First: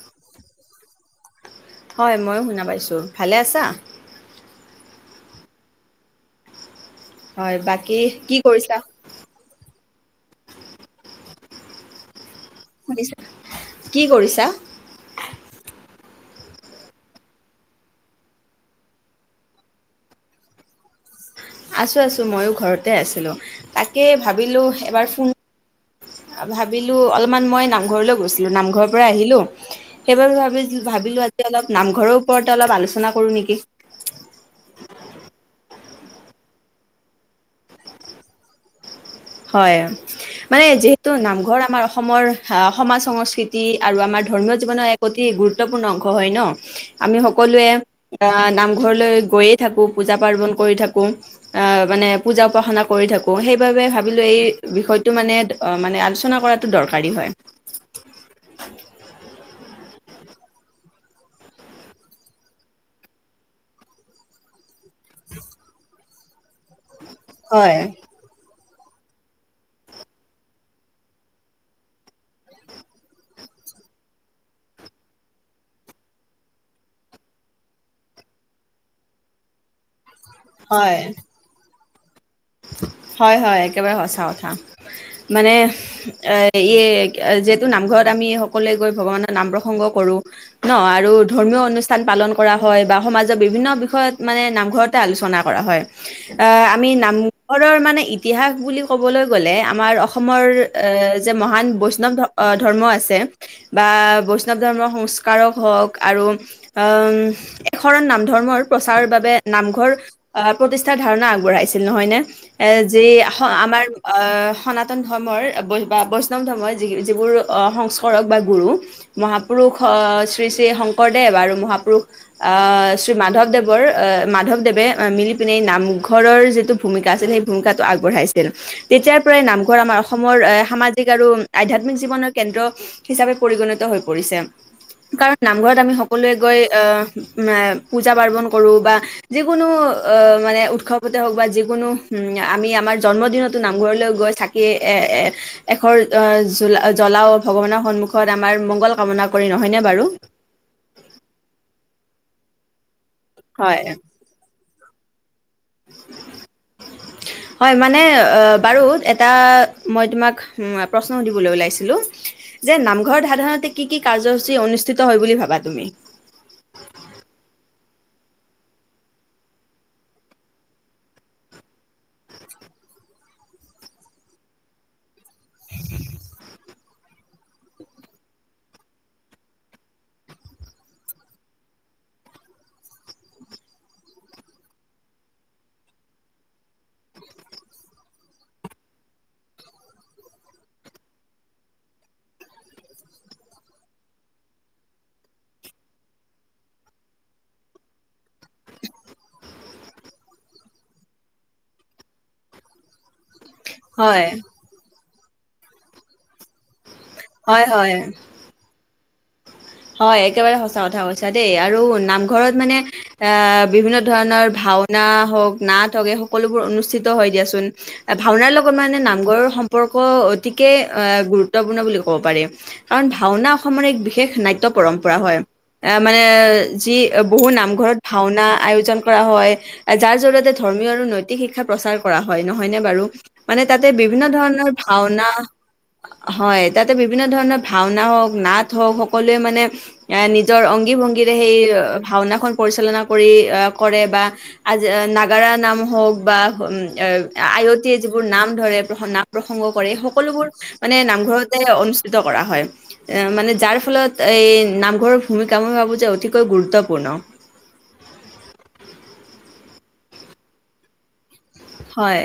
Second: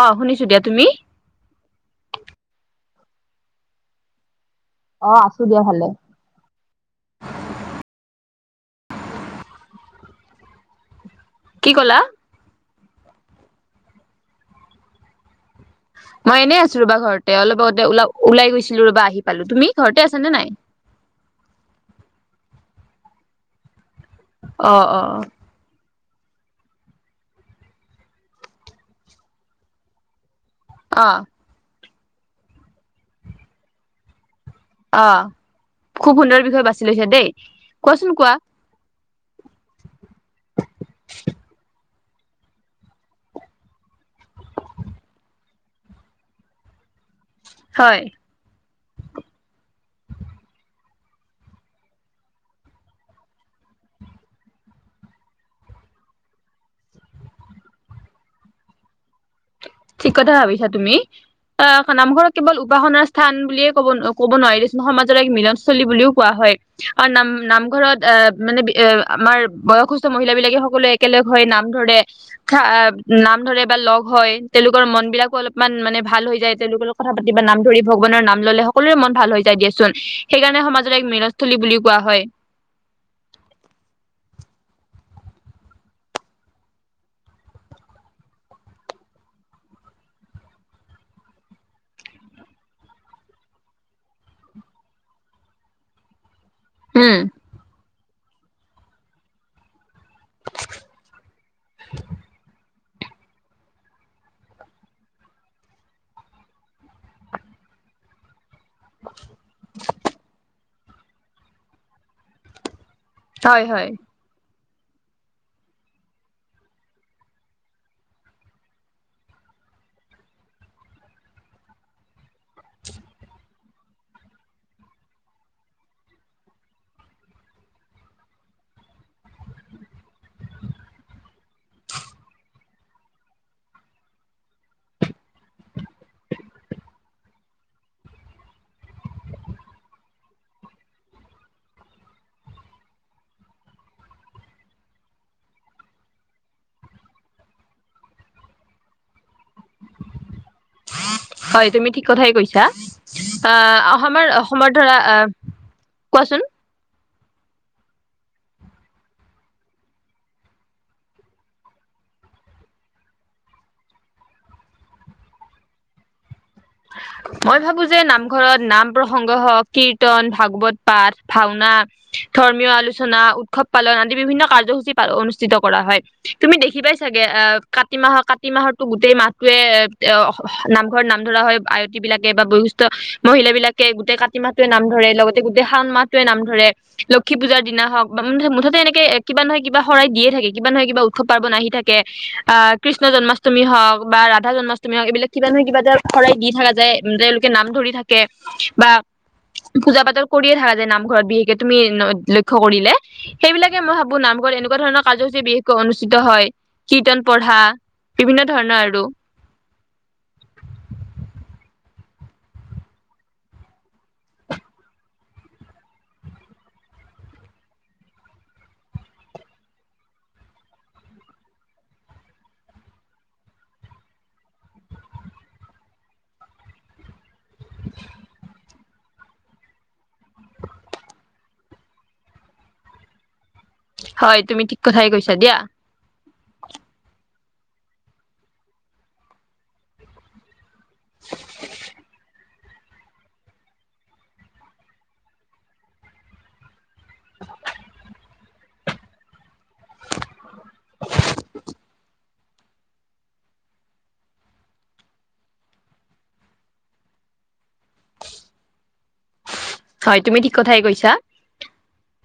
অ' শুনিছো দিয়া তুমি। হয় ময়ো শুনা পাইছোঁ, ভালে আছা। অ' আছো দিয়া ভালে। হয় বাকি কি কৰিছা? কি ক'লা? শুনিছা, কি কৰিছা? মই এনেই আছো ৰ'বা ঘৰতে অলপ আগতে ওলা ওলাই গৈছিলো ৰবা আহি পালো তুমি ঘৰতে আছা নে নাই। আছোঁ আছোঁ মইয়ো ঘৰতে আছিলোঁ। তাকে ভাবিলো অ অ এবাৰ ফোন ভাবিলোঁ অলপমান মই নামঘৰলৈ গৈছিলো নামঘৰৰ পৰা আহিলো, সেইবাবে ভাব অ অ ভাবিলো আজি অলপ নাম ঘৰৰ ওপৰতে অলপ আলোচনা কৰোঁ নেকি। অ'। খুব সুন্দৰ বিষয় বাছি লৈছে দেই, কোৱাচোন কোৱা। হয়, মানে যিহেতু নামঘৰ আমাৰ অসমৰ সমাজ সংস্কৃতি আৰু আমাৰ ধৰ্ম্মীয় জীৱনৰ এক অতি গুৰুত্বপূৰ্ণ অংশ হয় ন'। আমি সকলোৱে এ হয়। নাম নামঘৰলৈ গৈয়েই থাকো পূজা পাৰ্বন কৰি থাকো অ' মানে পূজা উপসনা কৰি থাকো সেইবাবে [unintelligible] এই বিষয়টো মানে আলোচনা কৰাতো দৰকাৰী হয়। ঠিক কথা ভাবিছাঁ তুমি। অ' নামঘৰত কেৱল উপাসনাৰ স্থান বুলিয়ে কব ক'ব নোৱাৰি সমাজৰ এক মিলনস্থলী বুলিও কোৱা হয়। অ' নাম হয় নামঘৰত অ' মানে এ আমাৰ বয়সস্থ মহিলা বিলাকে সকলোৱে একেলগ হৈ নাম ধৰে খা নাম ধৰে বা লগ হয়। তেওঁলোকৰ মন বিলাকো অলপমান মানে ভাল হৈ যায় তেওঁলোকৰ লগ কথা পাতি বা নাম ধৰি ভগৱানৰ নাম ল'লে সকলোৰে মন ভাল হৈ যায় দিয়াচোন। সেইকাৰণে সমাজত হয় এক মিলস্থলী বুলি কোৱা হয়। হয় হয় একেবাৰে সঁচা কথা, মানে এ ই যিহেতু নামঘৰত আমি সকলোৱে গৈ ভগৱানৰ নাম প্ৰসংগ কৰো ন আৰু ধৰ্মীয় অনুষ্ঠান পালন কৰা হয় বা সমাজৰ বিভিন্ন বিষয়ত মানে নামঘৰতে আলোচনা কৰা হয়। অ' আমি নাম উম [unintelligible] মানে ইতিহাস বুলি ক'বলৈ গ'লে আমাৰ অস অসমৰ যে মহান বৈষ্ণৱ ধ ধৰ্ম, বা বৈষ্ণৱ ধৰ্মৰ সংস্কাৰক হওক আৰু উ এশৰণ নাম ধৰ্মৰ প্ৰচাৰৰ বাবে নামঘৰ প্ৰতিষ্ঠাৰ ধাৰণা আগবঢ়াইছিল নহয়নে? এ যি হয় আমাৰ হয় সনাতন ধৰ্মৰ বা বৈষ্ণৱ ধৰ্মৰ য যিবোৰ সংস্কৰক বা গুৰু মহাপুৰুষ আহ শ্ৰী শ্ৰী শংকৰদেৱ আৰু মহাপুৰুষ অ' শ্ৰী মাধৱ দেৱ মাধৱদেৱে মিলি পিনে নামঘৰৰ যিটো ভূমিকা আছিল সেই ভূমিকাটো আগবঢ়াইছিল তেতিয়াৰ পৰাই নামঘৰ আমাৰ অসমৰ এ সামাজিক আৰু আধ্যাত্মিক জীৱনৰ কেন্দ্ৰ হিচাপে পৰিগণিত হৈ পৰিছে কাৰণ নামঘৰত আমি সকলোৱে গৈ আহ পূজা পাৰ্বন কৰো বা যিকোনো আহ মানে উৎসৱতে হওক বা যিকোনো উ আমি আমাৰ জন্মদিনতো নামঘৰলৈ গৈ চাকি এ এশৰ জলা জ্বলাও ভগৱানৰ সন্মুখত আমাৰ মংগল কামনা কৰি নহয়নে বাৰু? হয় তুমি ঠিক কথাই কৈছা। অ হয় আমাৰ সময় ধৰা কোৱাচোন হয় মানে বাৰু এটা মই তোমাক প্ৰশ্ন সুধিবলৈ ওলাইছিলো যে নামঘৰ ধাৰাধাৰণতে কি কি কাৰ্য্যসূচী অনুষ্ঠিত হয় বুলি ভাবা তুমি? মই ভাবো যে নামঘৰত নাম প্ৰসংগ হওক কীৰ্তন ভাগৱত পাঠ ভাওনা ধৰ্মীয় আলোচনা উৎসৱ পালন আদি বিভিন্ন কাৰ্যসূচী প অনুষ্ঠ কৰা হয় তুমি দেখি পাই চাগে অ কাতি মাহৰ কাতি মাহতো গোটেই মাহটোৱে এ নামঘৰত নাম ধৰা হয়। আয়তী বিলাকে বা বয়সিস্থষ্ঠ মহিলা বিলাকে গোটেই কাতি মাহোৱে নাম ধৰে লগতে গোটেই শাও মাহটোৱে নাম ধৰে লক্ষী পুজাৰ দিনা হওক বা মু মুঠতে এনেকে কিবা নহয় কিবা শৰাই দিয়ে থাকে কিবা নহয় কিবা উৎসৱ পাৰ্বন আহি থাকে আহ কৃষ্ণ জন্মাষ্টমী হওক বা ৰাধা জন্মাষ্টমী হওক এইবিলাক কিবা নহয় কিবা এ শৰাই দি থাককা যায় তেওঁলোকে নাম ধৰি থাকে বা পূজা পাতল কৰিয়ে থাকা যায় নামঘৰত বিশেষকে তুমি লক্ষয় কৰিলে। সেইবাক মই ভাবো হয় নামঘৰ এনেকুৱা ধণৰ কাৰ্যসূচী বিশেষকৈ অনুষ্ঠিত হয়। কীৰ্তন পঢ়া হয় হয় বিভিন্ন ধৰণৰ আৰু। হয় একেবাৰে সচা কথা কৈছা দেই আৰু নামঘৰত মানে আহ বিভিন্ন ধৰণৰ ভাওনা হওঁক নাট হওক এই সকলোবোৰ অনুষ্ঠিত হয় দিয়াচোন ভাওনাৰ লগত মানে নামঘৰৰ সম্পৰ্ক অতিকে আহ গুৰুত্বপূৰ্ণ বুলি ক'ব পাৰি কাৰণ ভাওনা অসমৰ এক বিশেষ নাট পৰম্পৰা হয় এ মানে যি বহু নামঘৰত ভাওনা আয়োজন। কৰা হয় যাৰ জৰিয়তে ধৰ্মীয় আৰু নৈতিক শিক্ষাৰ প্ৰচাৰ কৰা হয় নহয়নে বাৰু? মানে তাতে বিভিন্ন হয় তুমি ধৰণৰ ঠিক কথাই ভাওনা কৈছা দিয়া হয় তাতে বিভিন্ন ধৰণৰ ভাওনা হওক নাট হওক সকলো মানে নিজৰ অং ভংগীৰে সেই ভাওনাখন পৰিচালনা কৰি কৰে বা আজি নাগাৰা নাম হওক বা আয়তি যিবোৰ নাম ধৰে নাক প্ৰসংগ কৰে সকলোবোৰ মানে নামঘৰতে অনুষ্ঠিত কৰা হয় এ মানে যাৰ ফলত এই নামঘৰৰ ভূমিকা মই ভাবো যে অতিকৈ গুৰুত্বপূৰ্ণ হয় তুমি ঠিক কথাই কৈছা হয়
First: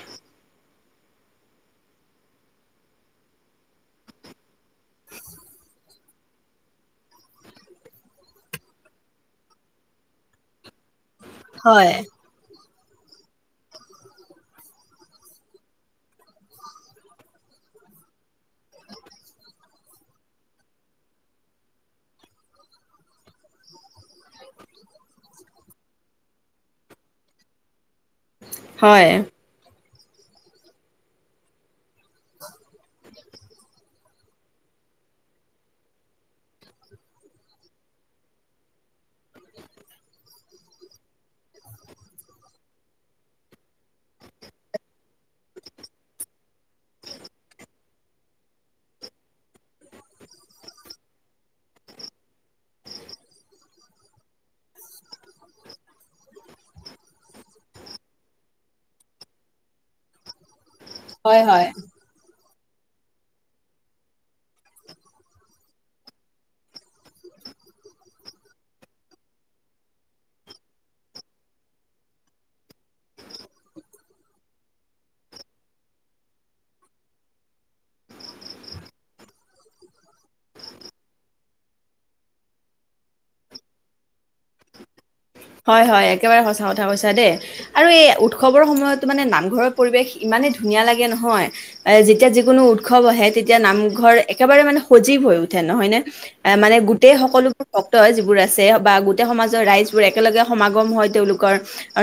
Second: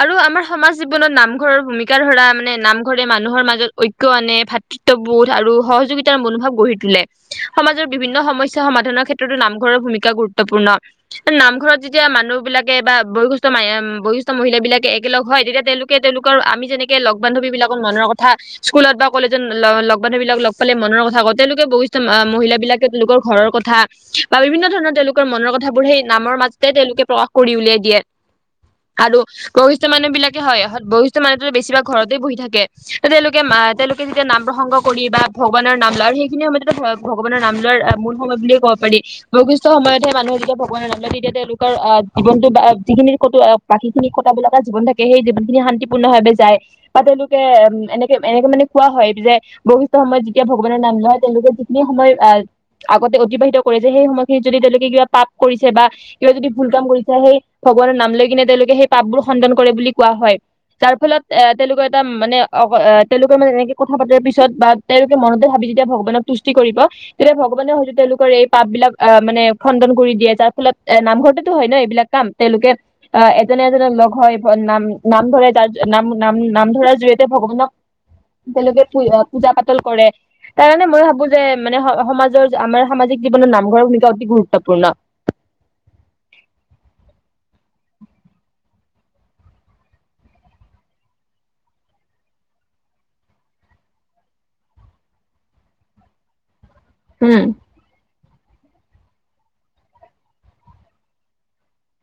আৰু আমাৰ সমাজ জীৱনত নামঘৰৰ ভূমিকা ধৰা মানে নামঘৰে মানুহৰ মাজত ঐক্য আনে ভাতৃত্ববোধ আৰু সহযোগিতাৰ মনোভাৱ গঢ়ি তোলে সমাজৰ বিভিন্ন সমস্যা সমাধানৰ ক্ষেত্ৰতো নামঘৰৰ ভূমিকা গুৰুত্বপূৰ্ণ নামঘৰত হয় যেতিয়া মানুহ বিলাক বা বয়স বয়সস্থ মহিলা বিলাকে একেলগ হয় তেতিয়া তেওঁলোকে তেওঁলোকৰ আমি যেনেকে লগ বান্ধৱী বিলাকত মনৰ কথা স্কুলত বা কলেজত লগ বান্ধৱী বিলাক লগ পালে মনৰ কথা কওঁ তেওঁলোকে বয়সস্থ মহিল বিলাকে তেওঁলোকৰ ঘৰৰ কথা বা বিভিন্ন ধৰণৰ তেওঁলোকৰ মনৰ কথাবোৰ সেই নামৰ মাজত তেওঁলোকে প্ৰকাশ কৰি উলিয়াই দিয়ে। হয় আৰু ক বষ্ঠ মানুহ বিলাকে হয় বৈশিষ্ঠ মানুহো বেছি বা ঘৰই বহি থাকে। তে তেওঁলোকে আহ তেওঁলোক যেতিয়া নাম প্ৰসংগ কৰি বা ভগৱানৰ নাম লয় আৰু সেইখিনি সময়তে ভগৱানৰ নাম লোৱাৰ মূল সময় বুলে ক'ব পাৰি। বয়সস্থ সময়তহে মানুহে যেতিয়া ভগৱানৰ নাম লয় তেতিয়া তেওঁলোকে আহ জীৱনটো বা যিখিনি ক বাকী খিনি ক বলটা জীৱন থাকে সেই জীৱন খিনি শান্তিপূৰ্ণ ভাৱে যায় বা তেওঁলোকে উ এনেকে এনেকে মানে কোৱা হয় যে বৈশিষ্ট সময়ত যেতিয়া ভগৱানৰ নাম নয় তেওঁলোকে যিখিনি সময় আহ আগতে অতিবাহিত কৰিছে সেই সময়খিনিত যদি তেওঁলোকে কিবা পাপ কৰিছে বা কিবা যদি ভুল কাম কৰিছে সেই ভগৱানৰ নাম লৈ কিনে তেওঁলোকে সেই পাপবোৰ খণ্ডন কৰে বুলি কোৱা হয়। যাৰ ফলত হয় এ হয় তেওঁলোকৰ এটা মানে অ তেওঁলোকৰ মানে এনেকে কথা পাতাৰ পিছত বা তেওঁলোকে মনতে ভাবি যেতিয়া ভগৱানক তুষ্টি কৰিব তেতিয়া ভগৱানে হয়তো তেওঁলোকৰ এই পাপ বিলাক আহ মানে খণ্ডন কৰি দিয়ে। যাৰ ফলত এ নামঘৰতেতো হয় ন এইবিলাক কাম তেওঁলোকে আহ এজনে এজনে লগ হয় নাম নাম ধৰে তাৰ নাম নাম নাম ধৰাৰ জৰিয়তে ভগৱানক তেওঁলোকে পূজা পাতল কৰে তাৰ কাৰণে মই ভাবো যে মানে সমাজৰ আমাৰ সামাজিক জীৱনত নামঘৰৰ ভূমিকা অতি গুৰুত্বপূৰ্ণ। হয় হয় একেবাৰে সঁচা কথা কৈছা দেই আৰু এই উৎসৱৰ সময়তো মানে নামঘৰৰ পৰিৱেশ ইমানে ধুনীয়া লাগে নহয় এ যেতিয়া যিকোনো উৎসৱ আহে তেতিয়া নামঘৰ একেবাৰে মানে সজীৱ হৈ উঠে। নহয় নে মানে গোটেই উম। সকলোবোৰ ভক্ত যিবোৰ আছে বা গোটেই সমাজৰ ৰাইজ বোৰ একেলগে সমাগম হয় তেওঁলোকৰ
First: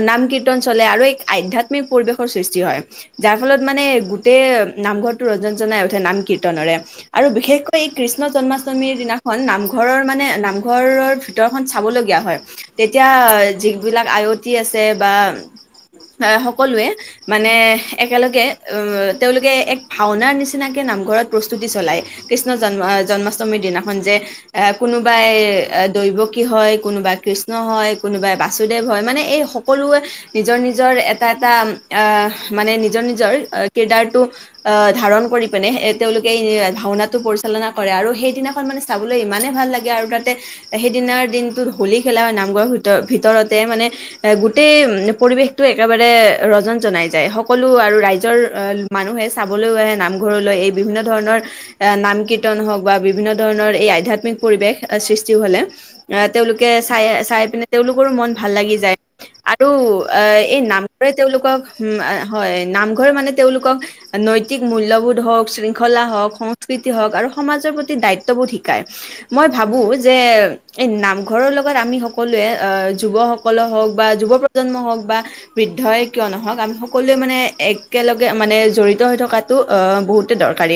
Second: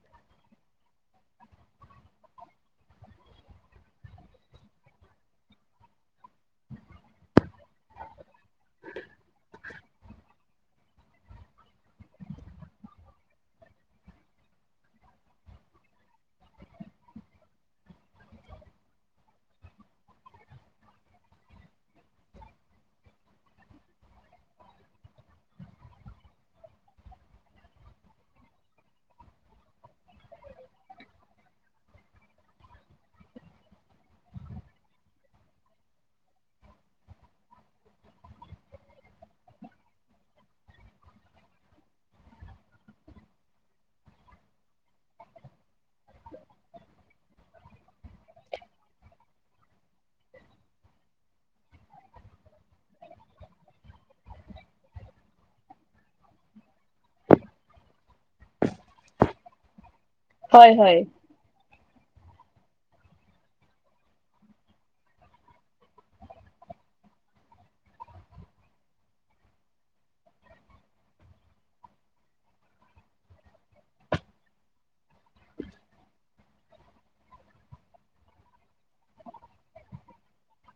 নাম কীৰ্তন চলে আৰু এক আধ্যাত্মিক পৰিৱেশৰ সৃষ্টি হয় যাৰ ফলত মানে গোটেই নামঘৰটো ৰঞ্জন জনাই উঠে নাম কীৰ্তনেৰে আৰু বিশেষকৈ এই কৃষ্ণ জন্মাষ্টমীৰ দিনাখন নামঘৰৰ মানে নামঘৰৰ ভিতৰখন চাবলগীয়া হয়। তেতিয়া যিবিলাক আয়তী আছে বা সকলোৱে মানে একেলগে আহ তেওঁলোকে এক ভাওনাৰ নিচিনাকে নামঘৰত প্ৰস্তুতি চলায়, কৃষ্ণ জন্ম জন্মাষ্টমীৰ দিনাখন যে এ কোনোবাই দৈৱকি হয়, কোনোবাই কৃষ্ হয় কোনোবাই বাসুদেৱ হয় মানে এই সকলোৱে নিজৰ নিজৰ এটা এটা আহ মানে নিজৰ নিজৰ কদাৰটো ধাৰণ কৰি পিনে তেওঁলোকে এই ভাওনাটো পৰিচালনা কৰে আৰু সেইদিনাখন মানে চাবলৈ ইমানেই ভাল লাগে আৰু তাতে সেইদিনাৰ দিনটোত হলী খেলা হয় নামঘৰৰ ভ ভিতৰতে মানে এ গোটেই পৰিৱেশটো একেবাৰে ৰজন জনাই যায়, সকলো আৰু ৰাইজৰ মানুহে চাবলৈও আহে নামঘৰলৈ এই বিভিন্ন ধৰণৰ এ নাম কীৰ্তন হওক বা বিভিন্ন ধৰণৰ এই আধ্যাত্মিক পৰিৱেশ সৃষ্টি হলে তেওঁলোকে চাই চাই পিনে তেওঁলোকৰো মন ভাল লাগি যায় আৰু অ এই হয় নাম হয়। টোৱছ তেওঁলোকক উম হয় নামঘৰ মানে তেওঁলোকক নৈতিক মূল্যবোধ হওক, শৃংখলা হওক, সংস্কৃতি হওক আৰু সমাজৰ প্ৰতি দায়িত্ববোধ শিকায়। মই ভাবো যে এই নাম ঘৰৰ লগত আমি সকলোৱে যুৱসকললে হওক বা যুৱ প্ৰজন্ম হওক বা বৃদ্ধই কিয় নহওক, আমি সকলোৱে মানে একেলগে মানে জড়িত হৈ থকাটো বহুতে দৰকাৰী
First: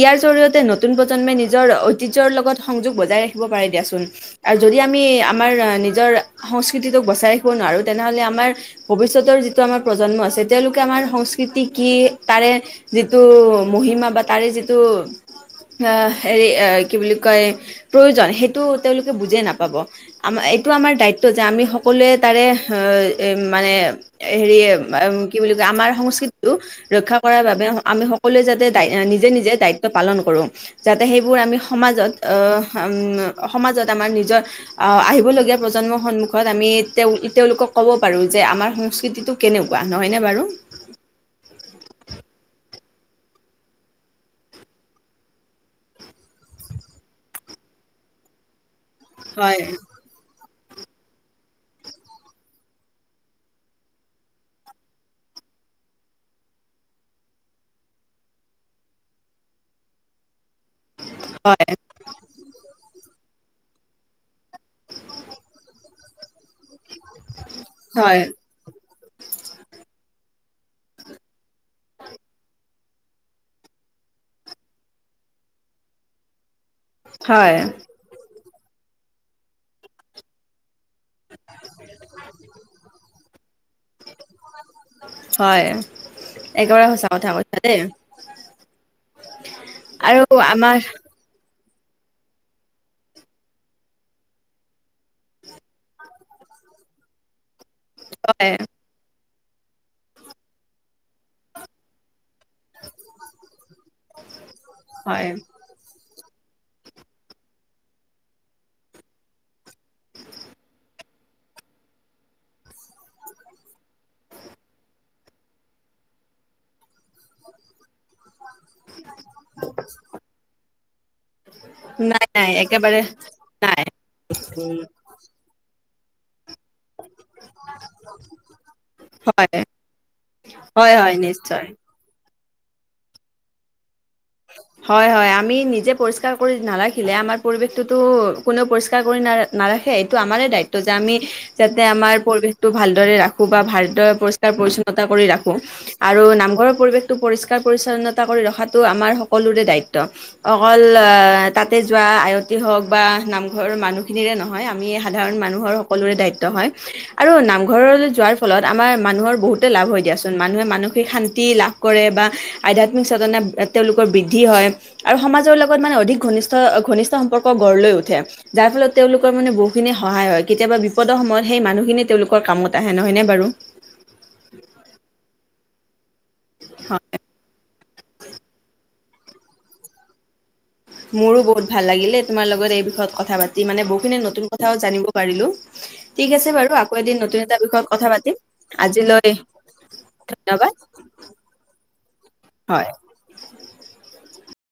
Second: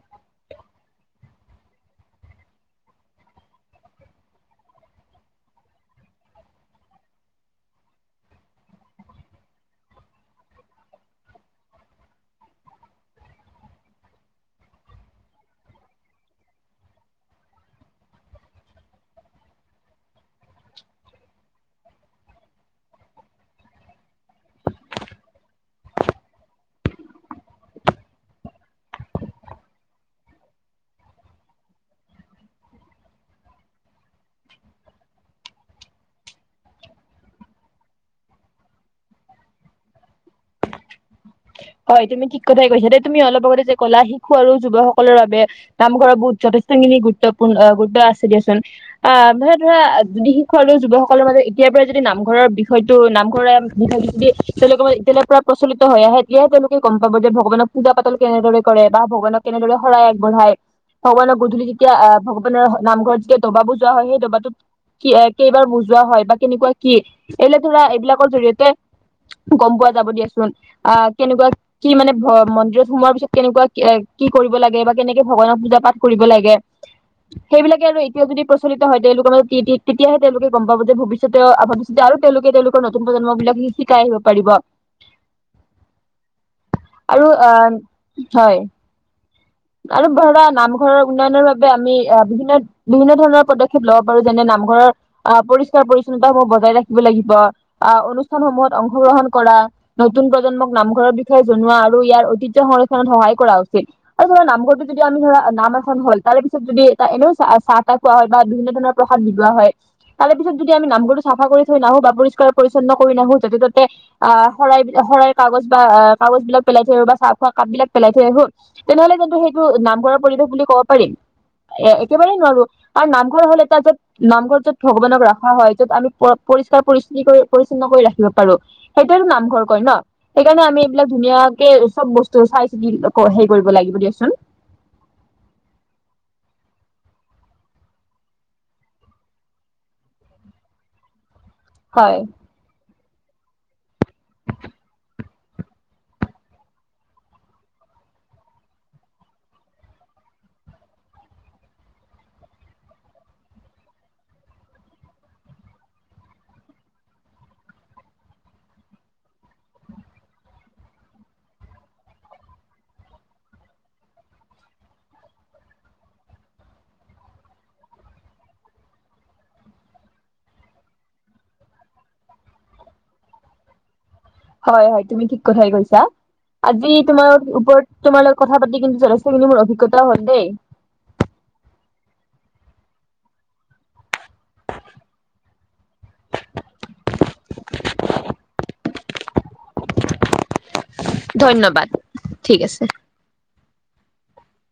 ইয়াৰ জৰিয়তে নতুন প্ৰজন্মে নিজৰ ঐতিহ্যৰ লগত সংযোগ বজাই ৰাখিব পাৰে দিয়াচোন। আৰু যদি আমি আমাৰ নিজৰ সংস্কৃতিটোক বচাই ৰাখিব নোৱাৰোঁ, তেনেহ'লে আমাৰ ভৱিষ্যতৰ যিটো আমাৰ প্ৰজন্ম আছে তেওঁলোকে আমাৰ সংস্কৃতি কি তাৰে যিটো মহিমা বা তাৰে যিটো হেৰি কি বুলি কয় প্ৰয়োজন সেইটো তেওঁলোক বুজ নাপাব আমাৰ এইটো আমাৰ দায়িত্ব যে আমি সকলোৱে তাৰে মানে হেৰি কি বুলি কয় আমাৰ সংস্কৃতিটো ৰক্ষা কৰাৰ বাবে আমি সকলোৱে যাতে নিজে নিজে দায়িত্ব পালন কৰোঁ, যাতে সেইবোৰ আমি সমাজত সমাজত আম নিজৰ আহিবলগীয়া প্ৰজন্মৰ সন্মুখত আমি তেওঁলোকক ক'ব পাৰো যে আমাৰ সংস্কৃতিটো কেনেকুৱা নহয় ন বাৰু? হয় তুমি ঠিক কথাই কৈছা দে তুমি অলপ আগতে যে কলা শিশু আৰু যুৱ সকলৰ বাবে নামঘৰৰ বহুত যথেষ্টখিনি গুৰুত্বপূৰ্ণ গুৰুত্ব আছে দিয়াচোন। অ ম হয় ধৰা খোৱাল যুৱকসকলৰ মাজত এতিয়াৰ পৰাই যদি নামঘৰৰ বিষয়টো নামঘৰৰে বিষয় যদি তেওঁলোকৰ ম এতিয়ালাৰ পৰা প্ৰচলিত হৈ আহে এতিয়াহে তেওঁলোকে গম পাব যে ভগৱানক পূজা পাতল কেনেদৰে কৰে বা ভগৱানক কেনেদৰে শৰাই আগবঢ়ায়। ভগৱানৰ গধূলি হয় যেতিয়া আহ ভগৱানৰ নামঘৰত যে দবা বুজোৱা হয় সেই দবাটোত কি কেইবাৰ বুজোৱা হয় বা কেনেকুৱা কি? এনে ধৰা হয় এইবিলাকৰ জৰি়য়তে গম পোৱা যাব দিয়াচোন আহ। কেনেকুৱা কি মানে মন্দিৰত সোমোৱাৰ পিছত কেনেকুৱা কি কৰিব লাগে বা কেনেকে ভগৱানৰ পূজা পাঠ কৰিব লাগে হয় সেইবিলাকে আৰু এতিয়া যদি প্ৰচলিত হয় তেওঁলোকৰ তেতিয়াহে তেওঁলোকে গম পাব যে ভৱিষ্যতে আৰু তেওঁলোকে তেওঁলোকৰ নতুন প্ৰজন্ম বিলাক শিকাই আহিব পাৰিব। হয় একেবাৰে সঁচা কথা আৰু অ কৈছা দেই হয় আৰু ধৰা নামঘৰৰ উন্নয়নৰ বাবে আমি অহ বিভিন্ন বিভিন্ন ধৰণৰ পদক্ষেপ লব পাৰো যেনে নামঘৰৰ আহ পৰিষ্কাৰ পৰি্ছন্নতামূহ বজাই ৰাখিব লাগিব। অহ হয় অনুষ্ঠানসমূহত অংশগ্ৰহণ কৰা, নতুন প্ৰজন্মক নামঘৰৰ বিষয়ে জনোৱা আৰু ইয়াৰ ঐ তিহ্য সংৰক্ষণত সহায় কৰা উচিত আৰু ধৰা নামঘৰটো যদি আমি হয় ধৰা নাম এখন হ'ল তাৰে পিছত যদি এটা এনেও চা- চাহ তাহ খোৱা হয়, বা বিভিন্ন ধৰণৰ প্ৰসাদ বিলোৱা হয়। তাৰে পিছত যদি আমি নামঘৰটো চাফা কৰি থৈ নাহো বা পৰিষ্কাৰ পৰিচ্ছন্ন কৰি নাহো, য'তে পায় ত'তে আহ শৰাই শৰাই কাগজ বা কাগজ বিলাক পেলাই থৈ আহো বা চাহ খোৱা কাপ বিলাক পেলাই থৈ আহো তেনেহলে কিন্তু সেইটো নামঘৰৰ পৰিৱেশ বুলি কব পাৰিম? এ নাই একেবাৰেই নাই নোৱাৰো একেবাৰে আৰু নামঘৰ হলে এটা নাই য'ত, নামঘৰ য'ত ভগৱানক ৰাখা হয় য'ত আমি পৰিষ্কাৰ পৰি কি কৰোঁ পৰিচ্ছন্ন কৰি ৰাখিব পাৰো, সেইটোৱেটো হয় নামঘৰ কয় ন? সেইকাৰণে আমি হয় এইবিলাক হয় নিশ্চয় ধুনীয়াকে চব বস্তু চাই চিতি হেৰি কৰিব লাগিব দিয়কচোন হয়, হয়, আমি নিজে পৰিষ্কাৰ কৰি নাৰাখিলে আমাৰ পৰিৱেশটোতো কোনেও পৰিষ্কাৰ কৰি নাৰা- নাৰাখে, এইটো আমাৰে দায়িত্ব যে আমি যাতে আমাৰ হয় পৰিৱেশটো ভাল ৰাখোঁ বা ভাৰদৰে পৰিষ্কাৰ পৰিচ্ছন্নতা কৰি ৰাখোঁ। আৰু নামঘৰৰ পৰিৱেশটো পৰিষ্কাৰ পৰিছন্নতা কৰি ৰখাটো আমাৰ সকলোৰে দায়িত্ব। অকল তাতে যোৱা আয়তী হওক বা নামঘৰৰ মানুহখিনিৰে নহয়। আমি সাধাৰণ মানুহৰ সকলোৰে দায়িত্ব হয়। আৰু নামঘৰলৈ যোৱাৰ ফলত আমাৰ মানুহৰ বহুতে লাভ হৈ দিয়াচোন। মানুহে মানসিক শান্তি লাভ কৰে বা আধ্যাত্মিক চেতনা তেওঁলোক বৃদ্ধি হয়। আৰু সমাজৰ লগত মানে অধিক ঘনিষ্ঠ, ঘনিষ্ঠ সম্পৰ্ক গঢ় লৈ উঠে। যাৰ ফলত তেওঁলোকৰ মানে বহুতখিনি সহায় হয়। কেতিয়াবা বিপদৰ সময়ত সেই মানুহখিনিয়ে তেওঁলোকৰ কামত আহে নহয়নে বাৰু। হয়, হয়। তুমি ঠিক কথাই কৈছা আজি হয় তোমাৰ ওপৰত, তোমাৰ লগত কথা পাতি কিন্তু কিন্তু মোৰ অভিজ্ঞতও হল দেই। মোৰো বহুত ভাল লাগিলে। তোমাৰ লগত এই বিষয়ত কথা পাতি। মানে বহুখিনি নতুন কথাও জানিব পাৰিলো। ঠিক আছে বাৰু আকৌ এদিন নতুন এটা বিষয়ত কথা পাতিম। আজিলৈ ধন্যবাদ। ধন্যবাদ। ঠিক আছে। হয়